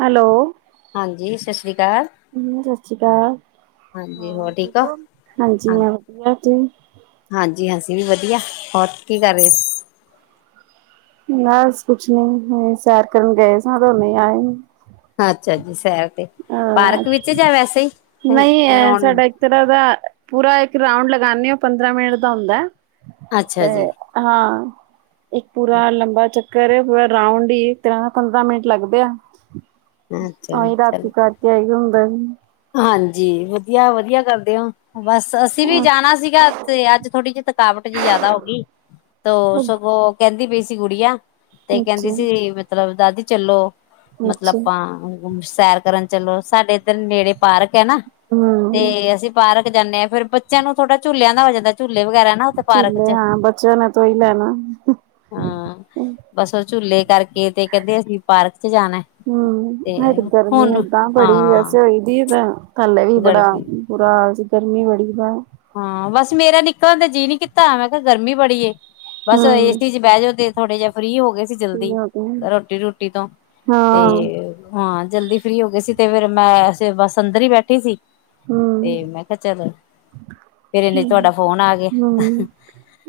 Hello, ਹਾਂਜੀ ਸਤਿ ਸ੍ਰੀ ਅਕਾਲ ਹ ਸਤਿ ਸ਼੍ਰੀ ਅਕਾਲ। ਹੋਰ, ਠੀਕ ਹੋ। ਹਾਂਜੀ, ਮੈਂ ਵਧਿਆ ਤੁ ਹਾਂਜੀ-ਹਾਂਸੀ, ਅਸੀਂ ਵੀ ਵਧੀਆ। ਹੋਰ ਕੀ ਕਰ ਰਹੇ ਸੀ? ਬਸ, ਕੁਛ ਨੀ। ਸੈਰ ਕਰਨ ਗਏ ਸ, ਹੁਣੇ ਆਏ। ਅੱਛਾ ਜੀ, ਸੈਰ ਤੇ। ਹਾਂ ਪਾਰਕ ਵਿੱਚ ਜਾ ਵੈਸੇ ਹੀ ਰਉਣ ਇਹ ਤਰਾਂ ਦਾ, ਪੂਰਾ ਇੱਕ ਰਾਊਂਡ ਲਗਾਦੇ ਆ। ਪੰਦਰਾਂ ਮਿੰਟ ਦਾ ਹੁੰਦਾ। ਅੱਛਾ ਤੇ ਜੀ ਹਾਂ, ਇੱਕ ਪੂਰਾ ਲੰਬਾ ਚ ਕਰੇ ਪੂਰਾ, ਰਾਂਡ ਹੀ। ਇਕ ਤਰਾਂ, ਦਾ ਪੰਦਰਾਂ ਮਿੰਟ ਲੱਗਦੇ ਆ। ਅੱਛਾ ਉਹੀ ਤ ਚਲੋ [unintelligible] ਹੁੰਦਾ ਹਾਂਜੀ। ਵਧੀਆ- ਵਧੀਆ ਕਰਦੇ ਹੋ। ਬਸ, ਅਸੀਂ ਵੀ ਜਾਣਾ ਸੀਗਾ। ਤੇ ਅੱਜ ਥੋੜੀ, ਜਿਹੀ ਥਕਾਵਟ ਜਿਹੀ, ਜਿਆਦਾ ਹੋ ਗਈ। ਤੋ ਸਗੋਂ, ਕਹਿੰਦੀ ਪਈ ਸੀ ਗੁੜੀਆ। ਤੇ ਕਹਿੰਦੀ ਅੱਛਾ ਸੀ, ਮਤਲਬ ਦਾਦੀ ਚਲੋ। ਮਤਲਬ ਅੱਛਾ ਆਪਾਂ। ਸੈਰ ਕਰਨ ਚਲੋ। ਸਾਡੇ ਇੱਧਰ ਨੇੜੇ, ਪਾਰਕ ਹੈ ਨਾ। ਹੂੰ ਤੇ ਅਸੀਂ ਪਾਰਕ ਜਾਂਦੇ ਆ। ਫੇਰ ਬੱਚਿਆਂ ਨੂੰ ਥੋੜਾ, ਝੂਲਿਆਂ ਦਾ ਹੋ ਜਾਂਦਾ। ਝੂਲੇ ਵਗੈਰਾ। ਨਾ ਉੱਥੇ ਪਾਰਕ ਝੁਲੇ ਚ ਹਾਂ। ਬੱਚਿਆਂ ਨੇ ਤਾ, ਉਹੀ ਲੈਣਾ। ਹਾਂ। ਬਸ ਉਹ ਝੂਲੇ ਕਰਕੇ, ਤੇ ਕਹਿੰਦੇ ਅਸੀਂ ਪਾਰਕ ਚ ਜਾਣਾ। ਹੂੰ। ਤੇ ਅਜ ਗਰਮੀ ਹੁਣ ਓਦਾਂ, ਬੜੀ ਹਾਂ ਵੈਸੇ ਹੋਈ ਦੀ, ਤਾਂ। ਹਲੇ ਵੀ ਬੜਾ ਗੜਬੀ ਬੁਰਾ ਹਾਲ ਸੀ। ਗਰਮੀ ਬੜੀ ਬਾ ਹਾਂ। ਬਸ ਮੇਰਾ ਨਿੱਕਲ ਤੇ, ਜੀਅ ਨੀ ਕੀਤਾ। ਮੈਂ ਕਿਹਾ ਗਰਮੀ ਬੜੀ ਏ। ਬਸ ਹੂੰ, ਏਸੀ ਚ ਬਹਿ ਜਾਓ ਤੇ। ਥੋੜੇ ਜਿਹੇ, ਫਰੀ ਹੋ ਗਏ ਸੀ, ਜਲਦੀ। ਰੋਟੀ- ਰੂਟੀ ਤੋਂ। ਤੇ ਹਾਂ ਹਾਂ, ਜਲਦੀ ਫ੍ਰੀ ਹੋ ਗਏ ਸੀ। ਤੇ ਫੇਰ ਮੈਂ, ਬਸ ਅੰਦਰ ਹੀ ਬੈਠੀ ਸੀ। ਹੂੰ। ਤੇ ਮੈਂ ਕਿਹਾ ਚਲ ਫੇਰ ਇਨੇ ਚ ਹੂੰ, ਤੁਹਾਡਾ ਫੋਨ ਆ ਗਿਆ। ਹੂੰ।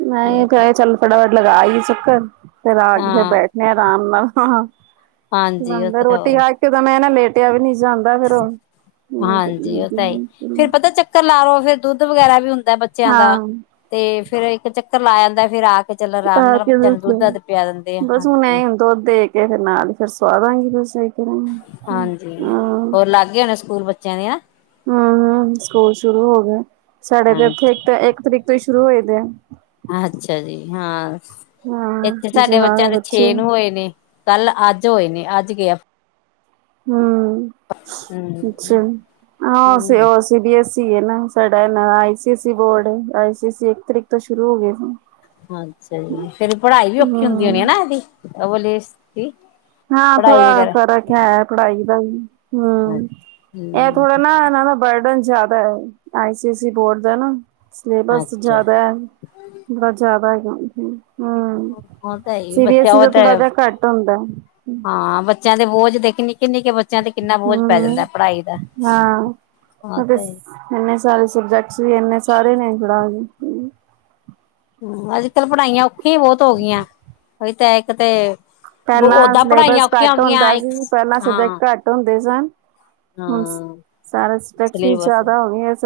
ਮੈਂ ਕਿਹਾ ਚੱਲੋ। ਥੋੜਾ, ਲਗਾ ਆਈਏ ਚਕਰ। ਫੇਰ ਆ ਕੇ, ਫੇ ਹਾਂ ਬੈਠੇ ਦੇ ਆ, ਆਰਾਮ ਨਾਲ। ਹਾਂਜੀ ਉਹ ਬੰਦਾ ਤਾਂ ਰੋਟੀ ਹੋਰ ਖਾਕੇ। ਇਕ ਦਮ ਹੈ ਨਾ, ਲੇਟਿਆ ਵੀ ਨਹੀਂ ਜਾਂਦਾ। ਫੇਰ ਉਹ ਨਹੀਂ। ਫੇਰ ਪਤਾ ਚੱਕਰ ਲਾਔ, ਫੇਰ ਦੁੱਧ ਵਗੈਰਾ ਵੀ ਹੁੰਦਾ। ਬੱਚਿਆਂ ਦਾ। ਹਾਂ, ਤੇ ਫੇਰ ਇੱਕ, ਚੱਕਰ ਲਾ ਆਦਾ। ਫੇਰ ਆ ਕੇ ਚਲ, ਆਰਾਮ ਆ ਨਾਲ ਕੇ ਬੱਚਿਆਂ ਨੂੰ, ਦੁੱਧ- ਦਧ ਪਿਆ ਦਿੰਦੇ ਆ। ਬਸ ਹੁਣ ਐ ਹੁਣ ਦੁੱਧ ਦੇ, ਕੇ ਫੇਰ ਨਾਲ ਹੀ। ਫੇਰ ਸਵਾ ਦਵਾਂਗੀ, ਬਸ। ਕਰਾਂਗੀ ਹਾਂਜੀ। ਹੋਰ, ਲੱਗ ਗਏ ਹੋਣੇ। ਸਕੂਲ ਬੱਚਿਆਂ ਦੇ। ਹੂੰ। ਸਕੂਲ ਸ਼ੁਰੂ ਹੋ ਗਏ। ਸਾਡੇ ਇੱਥੇ ਤੇ ਇੱਕ ਤਰੀਕ ਤੋਂ ਹੀ, ਸ਼ੁਰੂ ਹੋਏ ਪਏ ਹੈ। ਅੱਛਾ ਜੀ। ਹਾਂ, ਇੱਥੇ ਹਾਂ ਸਾਡੇ ਜਹਾ ਬੱਚਿਆਂ ਹੈ ਦੇ, ਬੱਚੇ ਛੇ ਨੂੰ ਹੋਏ ਨੇ। ਕੱਲ, ਅੱਜ ਹੋਏ ਨੇ। ਅੱਜ ਗ ਹੂੰ। ਹਮ ਅੱਛਾ ਅ ਸ ਹਾਂਜੀ ਹ। ਸੀ ਬੀ ਐੱਸ ਈ, ਹੈ ਨਾ। ਸਾਡਾ ਆਈ ਸੀ ਐਸ ਈ, ਬੋਰਡ ਹੈ। ਆਈ ਸੀ, ਐ ਇੱਕ ਤਰੀਕ ਤੋਂ, ਸ਼ੁਰੂ ਹੋ ਗਏ ਸੀ। ਅੱਛਾ ਜੀ। ਫੇਰ, ਪੜਾਈ ਵੀ, ਔਖੀ ਹੁੰਦੀ ਹੋਣੀ ਆ, ਹੂੰ ਨਾ ਇਹਦੀ। ਐ ਵਾਲੇ ਦੀ। ਹਾਂ, ਪੜ੍ਹਾਈ ਥੋੜਾ ਵਗੈਰਾ ਫ਼ਰਕ ਹੈ। ਪੜਾਈ ਦਾ ਵੀ। ਹੂੰ। ਇਹ ਹਮ ਥੋੜਾ ਨਾ, ਇਹਨਾਂ ਦਾ। ਬਰਡਨ ਜ਼ਿਆਦਾ ਹੈ। ਆਈਸੀ ਸੀ, ਬੋਰਡ ਦਾ ਨਾ। ਸਿਲੇਬਸ ਅੱਛਾ ਜ਼ਿਆਦਾ ਹੈ। ਥੋੜਾ ਜਿਆਦਾ ਹੈਗਾ। ਹੂੰ, ਉਹ ਤਾਂ ਹੈ ਹੀ ਸੀ ਬੀ ਐਸ ਬੱਚਾ ਈ, ਉਹ ਦਾ ਤਾਂ ਥੋੜਾ ਜਿਹਾ ਘੱਟ ਹੁੰਦਾ। ਹੈ। ਹਾਂ, ਬੱਚਿਆਂ ਦੇ ਬੋਝ, ਦੇਖ ਨਿੱਕੇ- ਨਿੱਕੇ, ਬੱਚੇ ਬੱਚਿਆਂ ਤੇ, ਕਿੰਨਾ ਬੋਝ ਪੈ ਹੂੰ, ਜਾਂਦਾ। ਪੜਾਈ ਦਾ। ਹਾਂ, ਉਹਦੇ ਤੇ। ਇੰਨੇ ਸਾਰੇ, ਸਬਜੈਕਟਸ ਵੀ ਇੰਨੇ ਸਾਰੇ ਨੇ [unintelligible] ਹੂੰ, ਅੱਜ ਕਲ ਪੜ੍ਹਾਈਆਂ ਔਖੀਆਂ ਈ ਬੌਤ ਹੋ ਗਈਆਂ, ਔਈ ਤਾਂ ਇੱਕ ਤੇ ਪੇਹਲਾਂ ਓਦਾਂ ਪੜ੍ਹਾਈਆਂ ਸਲੇਬਸ ਔਖੀਆਂ ਘੱਟ ਹੁੰਦਾ ਹੋਗੀਆਂ ਇੱਕ ਸੀ, ਪੇਹਲਾਂ ਹਾਂ ਸਬਜੈਕਟ ਘੱ ਟ ਹੁੰਦੇ ਸਨ, ਹੁਣ ਹਾਂ ਸਾਰਾ ਸਬਜੈਕਟ ਵੀ ਸਿਲੇਬਸ ਜ਼ਆਦਾ ਹੋ ਗਏ ਸ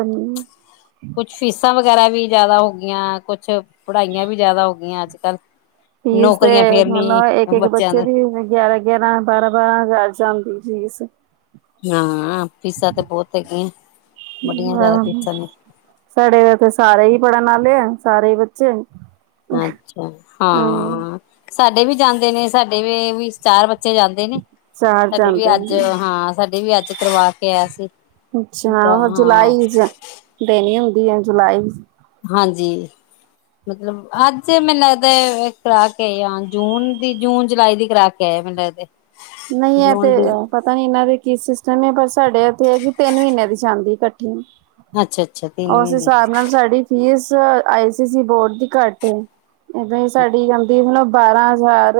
ਕੁਛ ਫੀਸਾਂ ਵਗੈਰਾ ਵੀ ਜਾਅਦਾ ਹੋ ਗਈਆਂ, ਕੁਛ ਪੜਾਈਆਂ ਵੀ ਜਾਅਦਾ ਹੋ ਗਈਆਂ ਅੱਜ ਕੱਲ। ਫੀਸ ਤੇ ਨੌਕਰੀਆਂ ਫੇਰ ਹੁਣ ਨੀ ਏਕ-ਏਕ ਬੱਚਿਆਂ ਬੱਚੇ ਦਾ ਦੀ ਵੀ ਹੁਣ ਗਿਆਰਾਂ ਗਿਆਰਾਂ ਬਾਰਾਂ-ਬਾਰਾਂ ਹਜ਼ਾਰ ਜਾਂਦੀ ਫੀਸ। ਹਾਂ, ਫੀਸਾਂ ਤੇ ਬੌਤ ਹੈਗੀਆਂ, ਬੜੀਆਂ ਜਾਅਦਾ ਫੀਸਾਂ ਨੇ। ਸਾਡੇ ਇੱਥੇ ਸਾਰੇ ਈ ਪੜ੍ਹਨ ਆਲੇ ਐ, ਸਾਰੇ ਈ ਬੱਚੇ। ਅੱਛਾ, ਹਾਂ ਸਾਡੇ ਵੀ ਜਾਂਦੇ ਨੇ, ਸਾਡੇ ਵੇ ਵੀ ਚਾਰ ਬੱ ਚੇ ਜਾਂਦੇ ਨੇ, ਚਾਰ ਸਾਡੇ ਵੀ ਜਾਂਦੇ ਅੱਜ ਨੇ। ਹਾਂ, ਸਾਡੇ ਵੀ ਅੱਜ ਕਰਵਾ ਕੇ ਆਇਆ ਸੀ। ਅੱਛਾ, ਹੋਰ ਹਾਂ ਜੁਲਾਈ ਚ, ਦੇਣੀ ਹੁੰਦੀ ਏ ਜੁਲਾਈ ਹਾਂਜੀ। ਮਤਲਬ ਆਜ ਮੈਨੂੰ ਲੱਗਦਾ ਏ, ਏਹ ਕਰਾ ਕੇ ਆਣ ਜੂਨ ਦੀ, ਜੂਨ ਜੁਲਾਈ ਦੀ ਕਰਾ ਟਾਈਮ ਨੀ ਲੱਗਦੇ। ਨਈ ਐ ਤੇ ਅ ਪਤਾ ਨੀ ਇਹਨਾਂ ਦੇ ਕੀ ਸਿਸਟਮ ਏ? ਪਰ ਸਾਡੇ ਇੱਥੇ ਹੈਗੀ, ਤਿੰਨ ਮੀਨੇ ਦੀ ਜਾਂਦੀ ਇਕੱਠੀ। ਅੱਛਾ ਅੱਛਾ ਤਿੰਨ ਔਸ ਮਹੀਨੇ ਹਿਸਾਬ ਨਾਲ ਸਾਡੀ ਫੀਸ ਆਈ ਸੀ ਸੀ ਬੋਰਡ ਦੀ ਘੱਟ ਐ। ਇਦਾਂ ਈ ਸਾਡੀ ਜਾਂਦੀ ਹੁਣ ਬਾਰਾਂ ਹਜ਼ਾਰ,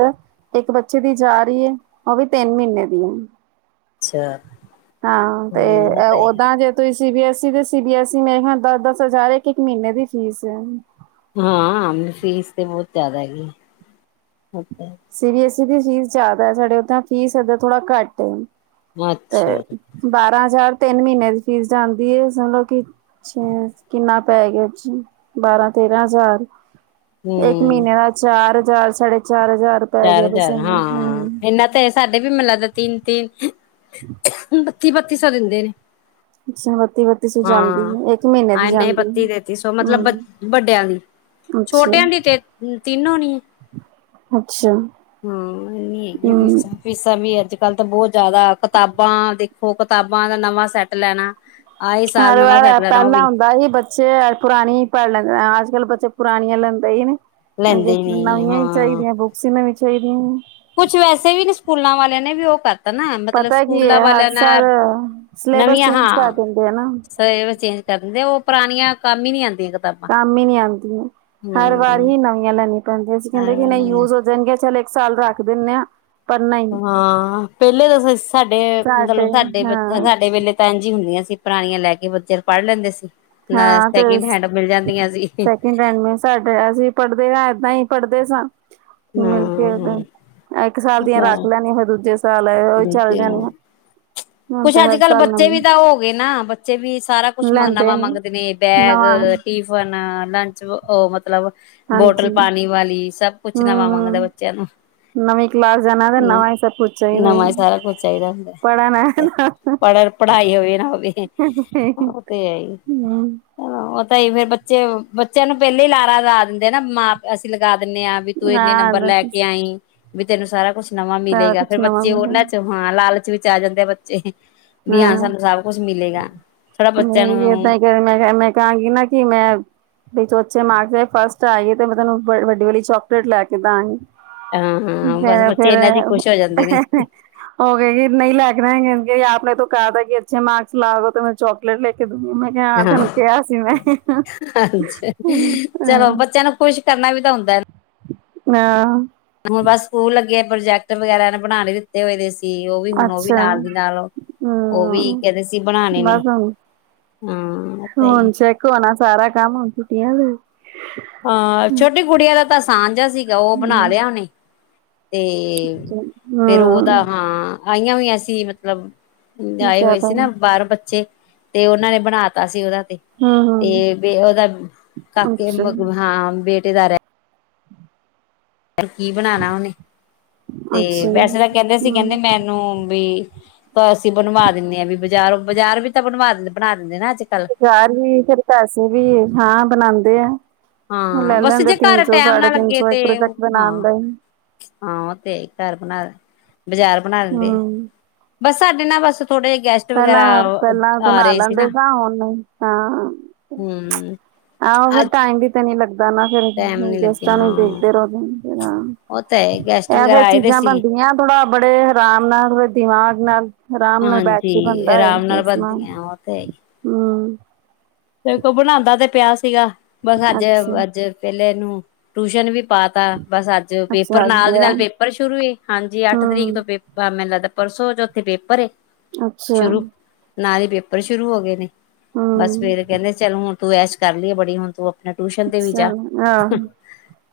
ਇੱਕ ਬੱਚੇ ਦੀ ਜਾ ਰਈ ਏ, ਉਹ ਵੀ ਤਿੰਨ ਮੀਨੇ ਦੀਆਂ। ਅੱਛਾ ਹਾਂ ਤੇ ਹਮ ਐ ਤਾਂ ਹੈ ਔਦਾਂ ਜੇ ਤੁਸੀ ਸੀ ਬੀ ਐਸ ਈ, ਤੇ ਸੀ ਬੀ ਐਸ ਈ, ਮੇ ਖਾਲ ਦਸ-ਦਸ ਹਜ਼ਾਰ, ਇੱਕ-ਇੱਕ ਮੀਨੇ ਦੀ ਫੀਸ ਏ। ਹਾਂ, ਫੀਸ ਤੇ ਬੌਤ ਜਾਅਦਾ ਹੈਗੀ ਏ, ਅੱਛਾ। ਸੀ ਬੀ ਐਸ ਈ ਦੀ ਫੀਸ ਜ਼ਾਅਦਾ ਏ, ਸਾਡੇ ਉਦਾਂ ਫੀਸ ਇਧਰ ਥੋੜਾ ਘੱਟ ਏ। ਅੱਛਾ ਤੇ ਬਾਰਾਂ ਹਜ਼ਾਰ ਤਿੰਨ ਮੀਨੇ ਦੀ ਫੀਸ ਜਾਂਦੀ ਏ, ਸਮਝ ਲੋ ਕਿ ਅੱਛਾ, ਕਿੰਨਾ ਪੈ ਗਿਆ ਜੀ, ਬਾਰਾਂ ਤੇਰਾਂ ਹਜ਼ਾਰ। ਇੱਕ ਹਮ ਮਈਨੇ ਦਾ ਚਾਰ ਹਜ਼ਾਰ, ਸਾਡੇ ਚਾਰ ਹਜ਼ਾਰ। ਪੈ ਚਾਰ ਗਿਆ ਬਸ ਹਜ਼ਾਰ ਸਾਨੂੰ ਹਾਂ, ਹੂੰ। ਇਨਾ ਤੇ ਸਾਡੇ ਵੀ ਮੈਨੂੰ ਲੱਗਦਾ ਤਿੰਨ-ਤਿੰਨ, ਬੱਤੀ-ਬੱਤੀ ਸੌ ਦਿੰਦੇ ਨੇ। ਅੱਛਾ ਬੱਤੀ ਬੱਤੀ ਸੌ ਜਾਂਦੀ ਹਾਂ, ਏ ਇੱਕ ਮਹੀਨੇ ਦੀ ਹਾਂ ਇਨੇ ਈ ਜਾਂਦੀ ਏ। ਬੱਤੀ ਤੇਤੀ ਸੋ, ਮਤਲਬ ਹੂੰ ਵੱਡਿਆਂ ਦੀ। ਅੱਛਾ ਛੋਟੇਆਂ ਦੀ ਤੇ ਤਿੰਨ ਹੋਣੀ ਐ? ਅੱਛਾ। ਹਾਂ, ਇਨੀ ਹੈਗੀ ਆ ਹੂੰ ਫੀਸਾਂ। ਫੀਸਾਂ ਵੀ ਅੱਜ ਕੱਲ ਤਾਂ ਬੌਹਤ ਜ਼ਆਦਾ, ਕਿਤਾਬਾਂ ਦੇਖੋ, ਕਿਤਾਬਾਂ ਦਾ ਨਵਾਂ ਸੈੱਟ ਲੈਣਾ ਆਏ ਸਾਲ ਹਰ ਨਵਾਂ ਸੈੱਟ ਵਾਰ, ਲੈਣਾ ਉਹ ਪੈਲਾਂ ਵੀ ਹੁੰਦਾ ਸੀ ਬਚ ਚੇ ਪੁਰਾਨੀ ਈ ਪੜ੍ਹ ਲੈਂਦੇ, ਅ ਅੱਜ ਕੱਲ ਬੱਚੇ ਪੁਰਾਣੀਆਂ ਲੈਂਦੇ ਈ ਨੀ। ਹਾਂਜੀ, ਲੈਂਦੇ ਨੀ ਨਵੀਆਂ ਈ ਹਾਂ ਚਾਹੀਦੀਆਂ, ਬੁੱਕਸ ਈ ਨਵੀਂ ਚਾਹੀਦੀਆਂ। ਕੁਛ ਵੈਸੇ ਵੀ ਨ, ਸਕੂਲਾਂ ਵਾਲੇ ਨੇ ਵੀ ਉਹ ਕਰ ਪਤਾ ਨਾ, ਮਤਲਬ ਪਤਾ ਕੀ ਹੈ ਸਕੂਲਾਂ ਹਰ ਵਾਲਿਆਂ ਨਾ, ਸਾਲ ਸਿਲੇਬਸ ਨਵੀਆਂ ਚੇਂਜ ਕਰ ਹਾਂ। ਦਿੰਦੇ ਆ ਨਾ ਇਹ ਚੇਂਜ ਕਰ ਦੇ, ਉਹ ਪੁਰਾਣੀਆਂ ਕੰਮ ਈ ਨਈ ਆਂਦੀਆਂ ਕਿਤਾਬਾਂ। ਕੰਮ ਈ ਨੀ ਆਂਦੀਆਂ। ਹਰ ਵਾਰ ਹਮ ਈ ਨਵੀਆਂ ਲੈਨੀ ਪੈਂਦੀਆਂ, ਅਸੀ ਕਹਿੰਦੇ ਹਰ ਕਿ ਵਾਰ ਨਈ, ਨਵੀਆਂ ਯੂਜ ਹੋ ਜਾਣਗੀਆਂ, ਚੱਲ ਇੱਕ ਸਾਲ ਰੱਖ ਦੇਂਣੇ ਆਂ। ਹਾਂ ਪੇਲੇ ਤਾਂ ਸ ਸਾਡੇ, ਮਤਲਬ ਸਾਡੇ ਬਚ, ਸਾਡੇ ਵੇਲੇ ਏਂਜ ਈ ਹੁੰਦਿਆਂ ਸੀ, ਪੁਰਾਣੀਆਂ ਲੈ ਕੇ ਬੱਚੇ ਪੜ੍ਹ ਲੈਂਦੇ ਸੀ। ਨ, ਹਾਂ ਤੇ ਸੈਕਿੰਡ ਹੈਂਡ ਮਿਲ ਜਾਂਦੀਆਂ ਸੀ। ਸੈਕਿੰਡ ਹੈੰਡ ਮੇਂ, ਸਾਡੇ ਅਸੀਂ ਪੜ੍ਹਦੇ ਆ, ਏਦਾਂ ਈ ਪੜ੍ਹਦੇ ਸਾਂ। ਮਿਲ ਕੇ ਹੂੰ-ਹੂੰ। ਇੱਕ ਸਾਲ ਦੀਆਂ ਰੱਖ ਲੈਣੀ, ਫਿਰ ਦੂਜੇ ਸਾਲ ਆ ਏ ਉਈ ਚੱਲ ਜਾਣਿਆ। ਕੁੱਛ ਅੱਜ ਕੱਲ ਬੱਚੇ ਵੀ ਤਾਂ ਔ ਗਏ ਨਾ, ਬੱਚੇ ਵੀ ਸਾਰਾ ਕੁੱਛ ਲੈਂਦੇ ਨਵਾਂ ਨੀ ਮੰਗਦੇ ਨੇ। ਬੈਗ, ਨਵਾਂ ਟਿਫਨ, ਲੰਚ, ੳ ਮਤਲਬ ਬੋਟਲ ਹਾਂਜੀ ਪਾਣੀ ਵਾਲੀ ਸਬ। ਹਮ ਸੂਚਨਾਵਾਂ ਮੰਗਦੇ ਹਮ ਬੱਚਿਆਂ ਨੂੰ। ਨਵੀਂ ਕਲਾਸ ਜਾਣਾ ਤੇ ਨਵਾਂ ਹੀ ਸਭ ਕੁਛ ਚਾਹੀਦਾ ਨਵਾਂ ਹੀ ਸਾਰਾ ਪੜ੍ਹ ਨਾ ਪੜਨ ਪੜ੍ਹਾਈ ਹੋਵੇ ਨਾ ਹੋਵੇ ਉਹ ਤੇ ਹੈ ਈ। ੳ ਔਹ ਤਾਂ ਇਵੇਂ ਬੱਚੇ, ਬੱਚੇਯਾ ਨੂੰ ਪਹਿਲੇ ਈ ਲਾਰਾ ਲਾ ਦਿੰਦੇ ਆ, ਨਾ ਮਾਂ, ਅਸੀਂ ਲਗਾ ਦਿੰਦੇ ਆਂ ਵੀ ਤੂੰ ਇੰਨੇ ਨੰਬਰ ਲੈ ਕੇ ਆਈ ਵੀ ਤੈਨੂੰ ਸਾਰਾ ਕੁਛ ਨਵਾਂ ਮਿਲੇਗਾ। ਫੇਰ ਬੱਚੇ ਉਹਨਾਂ ਚ ਹਾਂ ਲਾਲਚ ਵਿੱਚ ਆ ਜਾਂਦੇ ਆ ਬੱਚੇ। ਵੀ ਹਾਂ ਹੂੰ ਸਾਨੂੰ ਸਭ ਕੁਛ ਮਿਲੇਗਾ ਥੋੜਾ ਬੱਚਿਆਂ ਨਈ ਨੂੰ ਏਦਾਂ ਹੀ ਮੈਂ ਮੈਂ ਕਾਂ ਗੀ ਨਾ। ਕੀ ਮੈਂ ਤੂੰ ਅੱਛੇ ਮਾਰਕਸ ਵਿੱਚ ਫਸਟ ਆਈ ਤੇ ਮੈਂ ਤੈਨੂੰ ਵੱਡੀ ਵੱਡੀ ਚੋਕਲੇਟ ਲੈ ਕੇ ਦਾਂਗੀ। ਹਾਂ ਹਾਂ ਬਸ ਮੈ ਬੱਚੇ ਫੇਰ ਇਹਨਾਂ ੲ ਚ ਹ ਖੁਸ਼ ਹੋ ਜਾਂਦੇ ਨੇ ਹ। ਹੋ ਗਈ ਨਹੀਂ ਲੈ ਕੇ ਦੇਣਗੇ ਆਪ। ਆਪਨੇ ਤੋਂ ਕਹਾ ਥਾ ਕਿ ਅੱਛੇ ਮਾਕਸ ਲਾੳਗੇ ਤੇ ਮੈਂ ਚੋਕਲੇਟ ਲੇ ਕੇ ਦੂੰਗੀ ਮੈਂ। ਕਿਹਾ ਹਾਂ ਤੈਨੂੰ ਕਿਹਾ ਸੀ ਮੈਂ ਹਾਂਜੀ ਚਲੋ ਬੱਚੇਆਂ ਨੂੰ ਖੁਸ਼ ਕਰਨਾ ਵੀ ਤਾਂ ਹੁੰਦਾ ਏ। ਹਾਂ। ਹੁਣ ਬਸ ਸਕੂਲ ਲੱਗੇ ਪ੍ਰੋਜੈਕਟ ਵਗੈਰਾ ਨੇ ਬਣਾਉਣੇ ਲਈ ਦਿੱਤੇ ਹੋਏ ਸੀ। ਤੇ ਉਹ ਵੀ ਹੁਣ ਉਹ ਵੀ ਅੱਛਾ ਨਾਲ ਦੀ ਨਾਲ ਉਹ ਵੀ ਹਮ ਕਹਿੰਦੇ ਸੀ ਬਣਾਣੇ ਨੇ। ਬਸ ਹੁਣ ਹਾਂ ਇਹ ਤਾਂ ਹੀ ਹੁਣ ਚੈੱਕ ਹੋਣਾ ਸਾਰਾ ਕੰਮ ਹੁਣ ਛੁੱਟਿਆ ਦੇ। ਹਾਂ ਛੋਟੀ ਗੁੜਿਆਂ ਦਾ ਤਾਂ ਆਸਾਨ ਜੇਹਾਂ ਸੀਗਾ ਉਹ ਬਣਾ ਹੂੰ ਲਿਆ ਉਹਨੇ। ਤੇ ਫੇਰ ਉਹਦਾ ਹੂੰ ਹਾਂ ਆਈਆਂ ਹੋਈਆਂ ਸੀ ਮਤਲਬ ਆਏ ਹੋਏ ਜ਼ਿਆਦਾ ਸੀ ਨਾ ਹੂੰ ਬਾਹਰ ਬੱਚੇ ਤੇ ਉਹਨਾਂ ਨੇ ਬਣਾ ਤਾ ਸੀ ਉਹਦਾ ਤੇ। ਹੂੰ ਤੇ ਬਈ ਉਹਦਾ ਕਾਕੇ ਅੱਛਾ ਮ ਹਾਂ ਬੇਟੇ ਦਾ ਰਹਿ ਕੀ ਬਣਾਣਾ ਉਹਨੇ ਤੇ ਅੱਛਾ ਵੈਸੇ ਤਾਂ ਕਹਿੰਦੇ ਸੀ ਹੂੰ ਕਹਿੰਦੇ ਮੈਨੂੰ ਬੀ ਬ ਅਸੀਂ ਬਣਵਾ ਦਿੰਦੇ ਆਂ ਵੀ ਬਜ਼ਾਰ ਬਾਜ਼ਾਰ ਵੀ ਤਾਂ ਬਣਵਾ ਬਣਾ ਦਿੰਦੇ ਨਾ ਅੱਜ ਕੱਲ। ਬਾਜ਼ਾਰ ਵੀ ਫਿਰ ਪੈਸੇ ਵੀ ਹਾਂ ਬਣਾਉਂਦੇ ਹੈ। ਉਹ ਹਾਂ ਲੈ ਬਸ ਲੈਂਦੇ ਜੇ ਤਿੰਨ ਘਰ ਸੌ ਟੈਮ ਸਾਢੇ ਨਾ ਤਿੰਨ ਲੱਗੇ ਸੌ ਇੱਕ ਤੇ ਪ੍ਰੋਜੈਕਟ ਬਣਾਨ ਦਾ ਹਾਂ ਹੀ। ਹਾਂ ਉਹ ਤੇ ਹ ਈ ਘਰ ਬਣਾ ਬਜ਼ਾਰ ਬਣਾ ਦੇਂਦੇ ਏ। ਹੂੰ ਬਸ ਸਾਡੇ ਨਾ ਬਸ ਥੋੜੇ ਜੇ ਗੈਸਟ ਵਗੈਰਾ ਪਹਿਲਾਂ ਪਹਿਲਾਂ ਆ ਬਣਾ ਰਹੇ ਸੀ ਲੈਂਦੇ ਨਾ ਸਾ ਹੁਣ ਹਾਂ। ਹੂੰ ਆਹੋ ਫਿਰ ਅੱਜ ਟਾਈਮ ਵੀ ਤੇ ਨੀ ਲੱਗਦਾ ਨਾ ਫਿਰ ਟੈਮ ਨੀ ਲੱਗਿਆ ਗੈਸਟਾਂ ਨੂੰ ਹਾਂ। ਦੇਖਦੇ ਰਹੋ ਨਾ। ਉਹ ਤੇ ਹੈ ਈ ਗੈਸਟ ਵਗੈਰਾ ਆਏ ਦੇ ਸੀ। ਥੋੜਾ ਬੜੇ ਹਰਾਮ ਨਾਲ ਦਿਮਾਗ ਨਾਲ ਆਰਾਮ ਨਾਲ ਬੈਠ। ਕੀ ਹਾਂਜੀ ਬਨਦਾ ਏ ਆਰਾਮ ਨਾਲ ਇਸ ਸਮਾਨ ਬਣਦੀਆਂ ਉਹ ਹੁਂ। ਦੇ ਤੂੰ ਬਣਾਉਦਾ ਤੇ ਪਿਆ ਸੀਗਾ ਬਸ ਅੱਜ ਅੱਛਾ ਅੱਜ ਪਹਿਲੇ ਇਹਨੂੰ ਟਿਊਸ਼ਨ ਵੀ ਪਾ। ਤਾ ਬਸ ਅੱਜ ਪੇਪਰ ਅੱਛਾ ਨਾਲ ਦੀ ਵਧੀਆ ਨਾਲ ਪੇਪਰ ਸ਼ੁਰੂ ਈ ਹਾਂਜੀ ਅੱਠ ਤਰੀਕ ਹੂੰ ਤੋਂ ਪੇਪਰ ਬਸ ਮੈਨੂੰ ਲੱਗਦਾ ਪਰਸੋਂ ਚੌਥੇ ਪੇਪਰ ਹੈ। ਅੱਛਾ ਨਾਲ ਹੀ ਪੇਪਰ ਸ਼ੁਰੂ ਹੋ ਗਏ ਨੇ। ਹਮ ਸਵੇਰੇ ਕਹਿੰਦੇ ਚਲ ਹੁਣ ਤੂੰ ਐਸ਼ ਕਰ ਲਈਏ ਬੜੀ ਹੁਣ ਤੂੰ ਆਪਣੇ ਟਿਊਸ਼ਨ ਤੇ ਵੀ ਜਾ। ਚਲੋ ਆਹੋ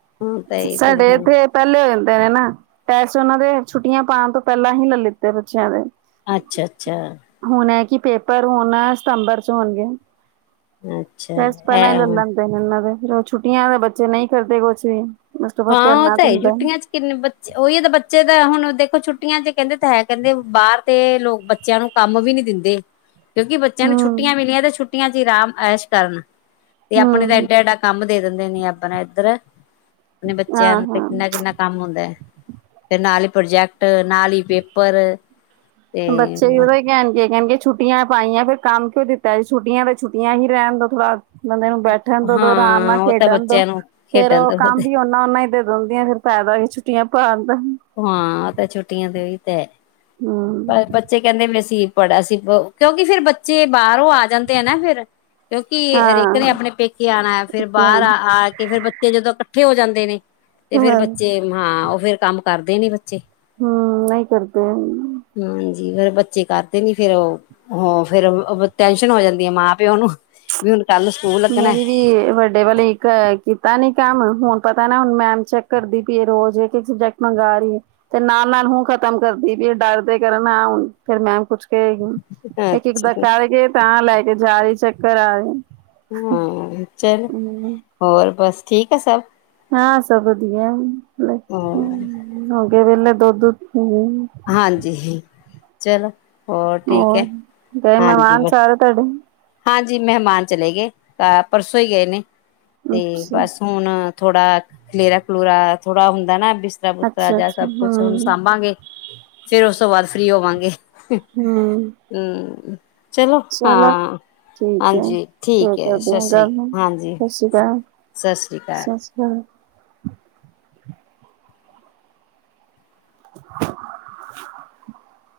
ਹੁਣ ਤਾਂ ਇਹ ਸਾਡੇ ਟਿਊਸ਼ਨ ਇੱਥੇ ਪਹਿਲੇ ਹੋ ਜਾਂਦੇ ਨੇ ਨਾ ਟੈਕਸ ਉਹਨਾਂ ਦੇ ਛੁੱਟੀਆਂ ਪਾਉਣ ਤੋਂ ਪਹਿਲਾਂ ਹੀ ਲੈ ਲਿੱਤੇ ਬੱਚਿਆਂ ਦੇ। ਅੱਛਾ ਅੱਛਾ ਹੁਣ ਹੈ ਕਿ ਪੇਪਰ ਹੁਣ ਸਤੰਬਰ ਚ ਹੋਣਗੇ। ਅੱਛਾ ਅੱਛਾ ਟੈਸਟ ਪਹਿਲਾਂ ਹੀ ਹੈ ਲੈ ਹੁਣ ਲੈਂਦੇ ਨੇ ਇਹਨਾਂ ਦੇ ਫਿਰ ਛੁੱਟੀਆਂ ਦੇ ਬੱਚੇ ਨਹੀਂ ਕਰਦੇ ਕੁਛ ਵੀ। ਉਸ ਤੋਂ ਬਾਅਦ ਹਾਂ ਉਹ ਕਰਨਾ ਤਾਂ ਤੇ ਹੈ ਹੁੰਦਾ ਛੁੱਟੀਆਂ ਚ। ਕਿੰਨੇ ਬੱਚੇ ਉਹੀ ਤਾਂ ਬੱਚੇ ਤਾਂ ਹੁਣ ਦੇਖੋ ਛੁੱਟੀਆਂ ਚ ਕਹਿੰਦੇ ਤਾਂ ਹੈ ਕਹਿੰਦੇ ਬਾਹਰ ਤੇ ਲੋਕ ਬੇ ਬੱਚਿਆਂ ਨੂੰ ਕੰਮ ਵੀ ਨੀ ਦਿੰਦੇ ਕਿਉਂਕਿ ਬੱਚਿਆਂ ਨੂੰ ਹੂੰ ਛੁੱਟੀਆਂ ਮਿਲੀਆਂ ਤੇ ਛੁੱ ਛੁੱਟੀਆਂ ਚ ਹੀ ਆਰਾਮ ਐਸ਼ ਕਰਨ ਤੇ ਆਪਣੇ ਤਾਂ ਹੂੰ ਇਧਰ ਐਡਾ ਐਡਾ ਕੰਮ ਦੇ ਦਿੰਦੇ ਨੇ ਆਪਣਾ ਇੱਧਰ। ਤੇ ਬੱਚਿਆਂ ਹਾਂ ਤੇ ਹਾਂ ਕਿੰਨਾ ਕਿੰਨਾ ਕੰਮ ਹੁੰਦਾ ਹੈ। ਤੇ ਨਾਲ ਹੀ ਪ੍ਰੋਜੈਕਟ ਨਾਲ ਹੀ ਪੇਪਰ। ਤੇ ਬੱਚੇ ਵੀ ਉਹਦੇ ਹੀ ਕਹਿਣ ਕਹਿਣ ਕੇ ਛੁਟਿਆ ਪਾਈਆਂ, ਫਿਰ ਕੰਮ ਕਿਉਂ ਦਿੱਤਾ ਏ, ਛੁੱਟੀਆਂ ਫਿਰ ਛੁੱਟਿਆਂ ਹੀ ਰਹਿਣ ਦੋ, ਥੋੜ੍ਹਾ ਬੰਦੇ ਨੂੰ ਬੈਠਣ ਤਾ ਦੋ, ਆਰਾਮ ਨਾਲ ਹਾਂ ਉਹ ਤਾਂ ਖੇਡਣ ਦੋ, ਬੱਚਿਆਂ ਨੂੰ ਫੇਰ ਖੇਡਣ ਉਹ ਦਾ ਕੰਮ ਵੀ ਹੁਣ ਉਹਨਾ ਹੀ ਦੇ ਦਿੰਦੀਆਂ, ਫਿਰ ਫੈਦਾ ਕੀ, ਛੱਟੀਆਂ ਪਾਉਣ ਦਾ ਹਾਂ ਉਹ ਤੇ ਛੁੱਟਿਆਂ ਦੇ, ਔ ਵੀ ਤੇ ਹੈ, ਹਮ ਪਰ ਬੱਚੇ ਕਹਿੰਦੇ ਵੀ ਸੀਂ, ਪੜਾ ਅਸੀ, ਕਿਉਂਕਿ ਫਿਰ ਬੱਚੇ ਬਾਹਰੋਂ ਆ ਜਾਂਦੇ ਆ ਨਾ ਫੇਰ, ਕਿਉਂਕਿ ਹਰ ਏਕ ਨੇ ਹਾਂ ਆਪਣੇ ਪੇਕੇ ਆਉਣਾ, ਫੇਰ ਬਾਹਰ ਹਾਂ ਆ ਕੇ, ਫੇਰ ਤੇ ਜਦੋਂ ਇਕੱਠੇ ਹੋ ਜਾਂਦੇ ਨੇ, ਤੇ ਫੇਰ ਬੱਚੇ, ਹਾਂ ਉਹ ਫੇਰ ਕੰਮ ਕਰਦੇ ਨੀ ਬੱਚੇ। ਹੂ ਨਹੀਂ ਕਰਦੇ ਹਾਂਜੀ ਫੇਰ ਬੱਚੇ ਕਰਦੇ ਨੀ, ਫੇਰ ਉਹ ਹੋ, ਫਿਰ ਟੈਨਸ਼ਨ ਹੋ ਜਾਂਦੀ ਆ ਮਾਂ ਪਿਓ ਨੂੰ, ਵੀ ਹੁਣ ਕੱਲ ਸਕੂਲ ਲੱਗਣਾ। ਵੱੇ [unintelligible] ਪਹਿਲੇ ਇਕ, ਕੀਤਾ ਨੀ ਕੰਮ, ਹੁਣ ਪਤਾ ਨਾ ਹੁਣ ਮੈਡਮ ਚੈੱਕ ਕਰਦੀ ਪਈ ਐ, ਰੋਜ਼ ਇਕ ਇਕ ਸਬਜੈਕਟ ਮੰਗਾ ਰਹੀ ਐ। ਤੇ ਨਾਲ ਨਾਲ ਹੂੰ ਖ਼ਤਮ ਕਰਦੀ ਵੀ ਐ, ਡਰ ਦੇ ਕਾਰਨ ਹੁ, ਫਿਰ ਮੈਂ ਕੁਛ ਇੱਕ ਇੱਕ ਦਾ ਅੱਛਾ ਕਰ ਕੇ, ਤਾਂ ਲੈ ਕੇ ਜਾਰੀ, ਚੈੱਕ ਕਰਾ ਰੀ। ਹਾਂ ਚਲ, ਹੋਰ ਬਸ ਠੀਕ ਐ ਸਭ। ਹਾਂ ਸਭ ਵਧੀਆ, ਹੋਰ ਹੋਗੇ ਵਲੇ ਦੁਧ ਹਾਂਜੀ ਚਲੋ ਠੀਕ ਹੈ ਹੋਰ, ਗਏ ਹਾਂਜੀ ਮਹਿਮਾਨ, ਬਸ ਸਾਰੇ ਤੁਹਾਡੇ। ਹਾਂਜੀ ਮਹਿਮਾਨ ਚਲੇ ਗਏ, ਪਰਸੋਂ ਹੀ ਗਏ ਨੇ, ਤੇ ਅੱਛਾ ਬਸ ਹੁਣ ਥੋੜਾ ਖਲੇਰਾ ਖਲੂਰਾ, ਥੋੜਾ ਹੁੰਦਾ ਨਾ ਦਿਸ ਰਾ, ਬਿਸਤਰਾ ਬਿਸਤੂਰਾ ਅੱਛਾ ਜਾਂ ਅੱਛਾ ਸਭ ਕੁਛ ਹਮ ਹੁਣ ਸਾਂਭਾਂਗੇ, ਫਿਰ ਉਸ ਤੋਂ ਬਾਅਦ ਫ੍ਰੀ ਹੋਵਾਂਗੇ। ਹੂ ਹੂ, ਚਲੋ ਹਾਂ ਠੀਕ ਹੈ, ਹਾਂਜੀ ਫੇਰ ਠੀਕ ਹੈ ਕਰਦੇ ਸਤਿ ਆ ਸ੍ਰੀ ਗੱਲ, ਹਾਂਜੀ ਸਤਿ ਸ੍ਰੀ ਅਕਾਲ, ਸਤਿ ਸ੍ਰੀ ਅਕਾਲ ਸਤੀ ਹਾਂ [unintelligible]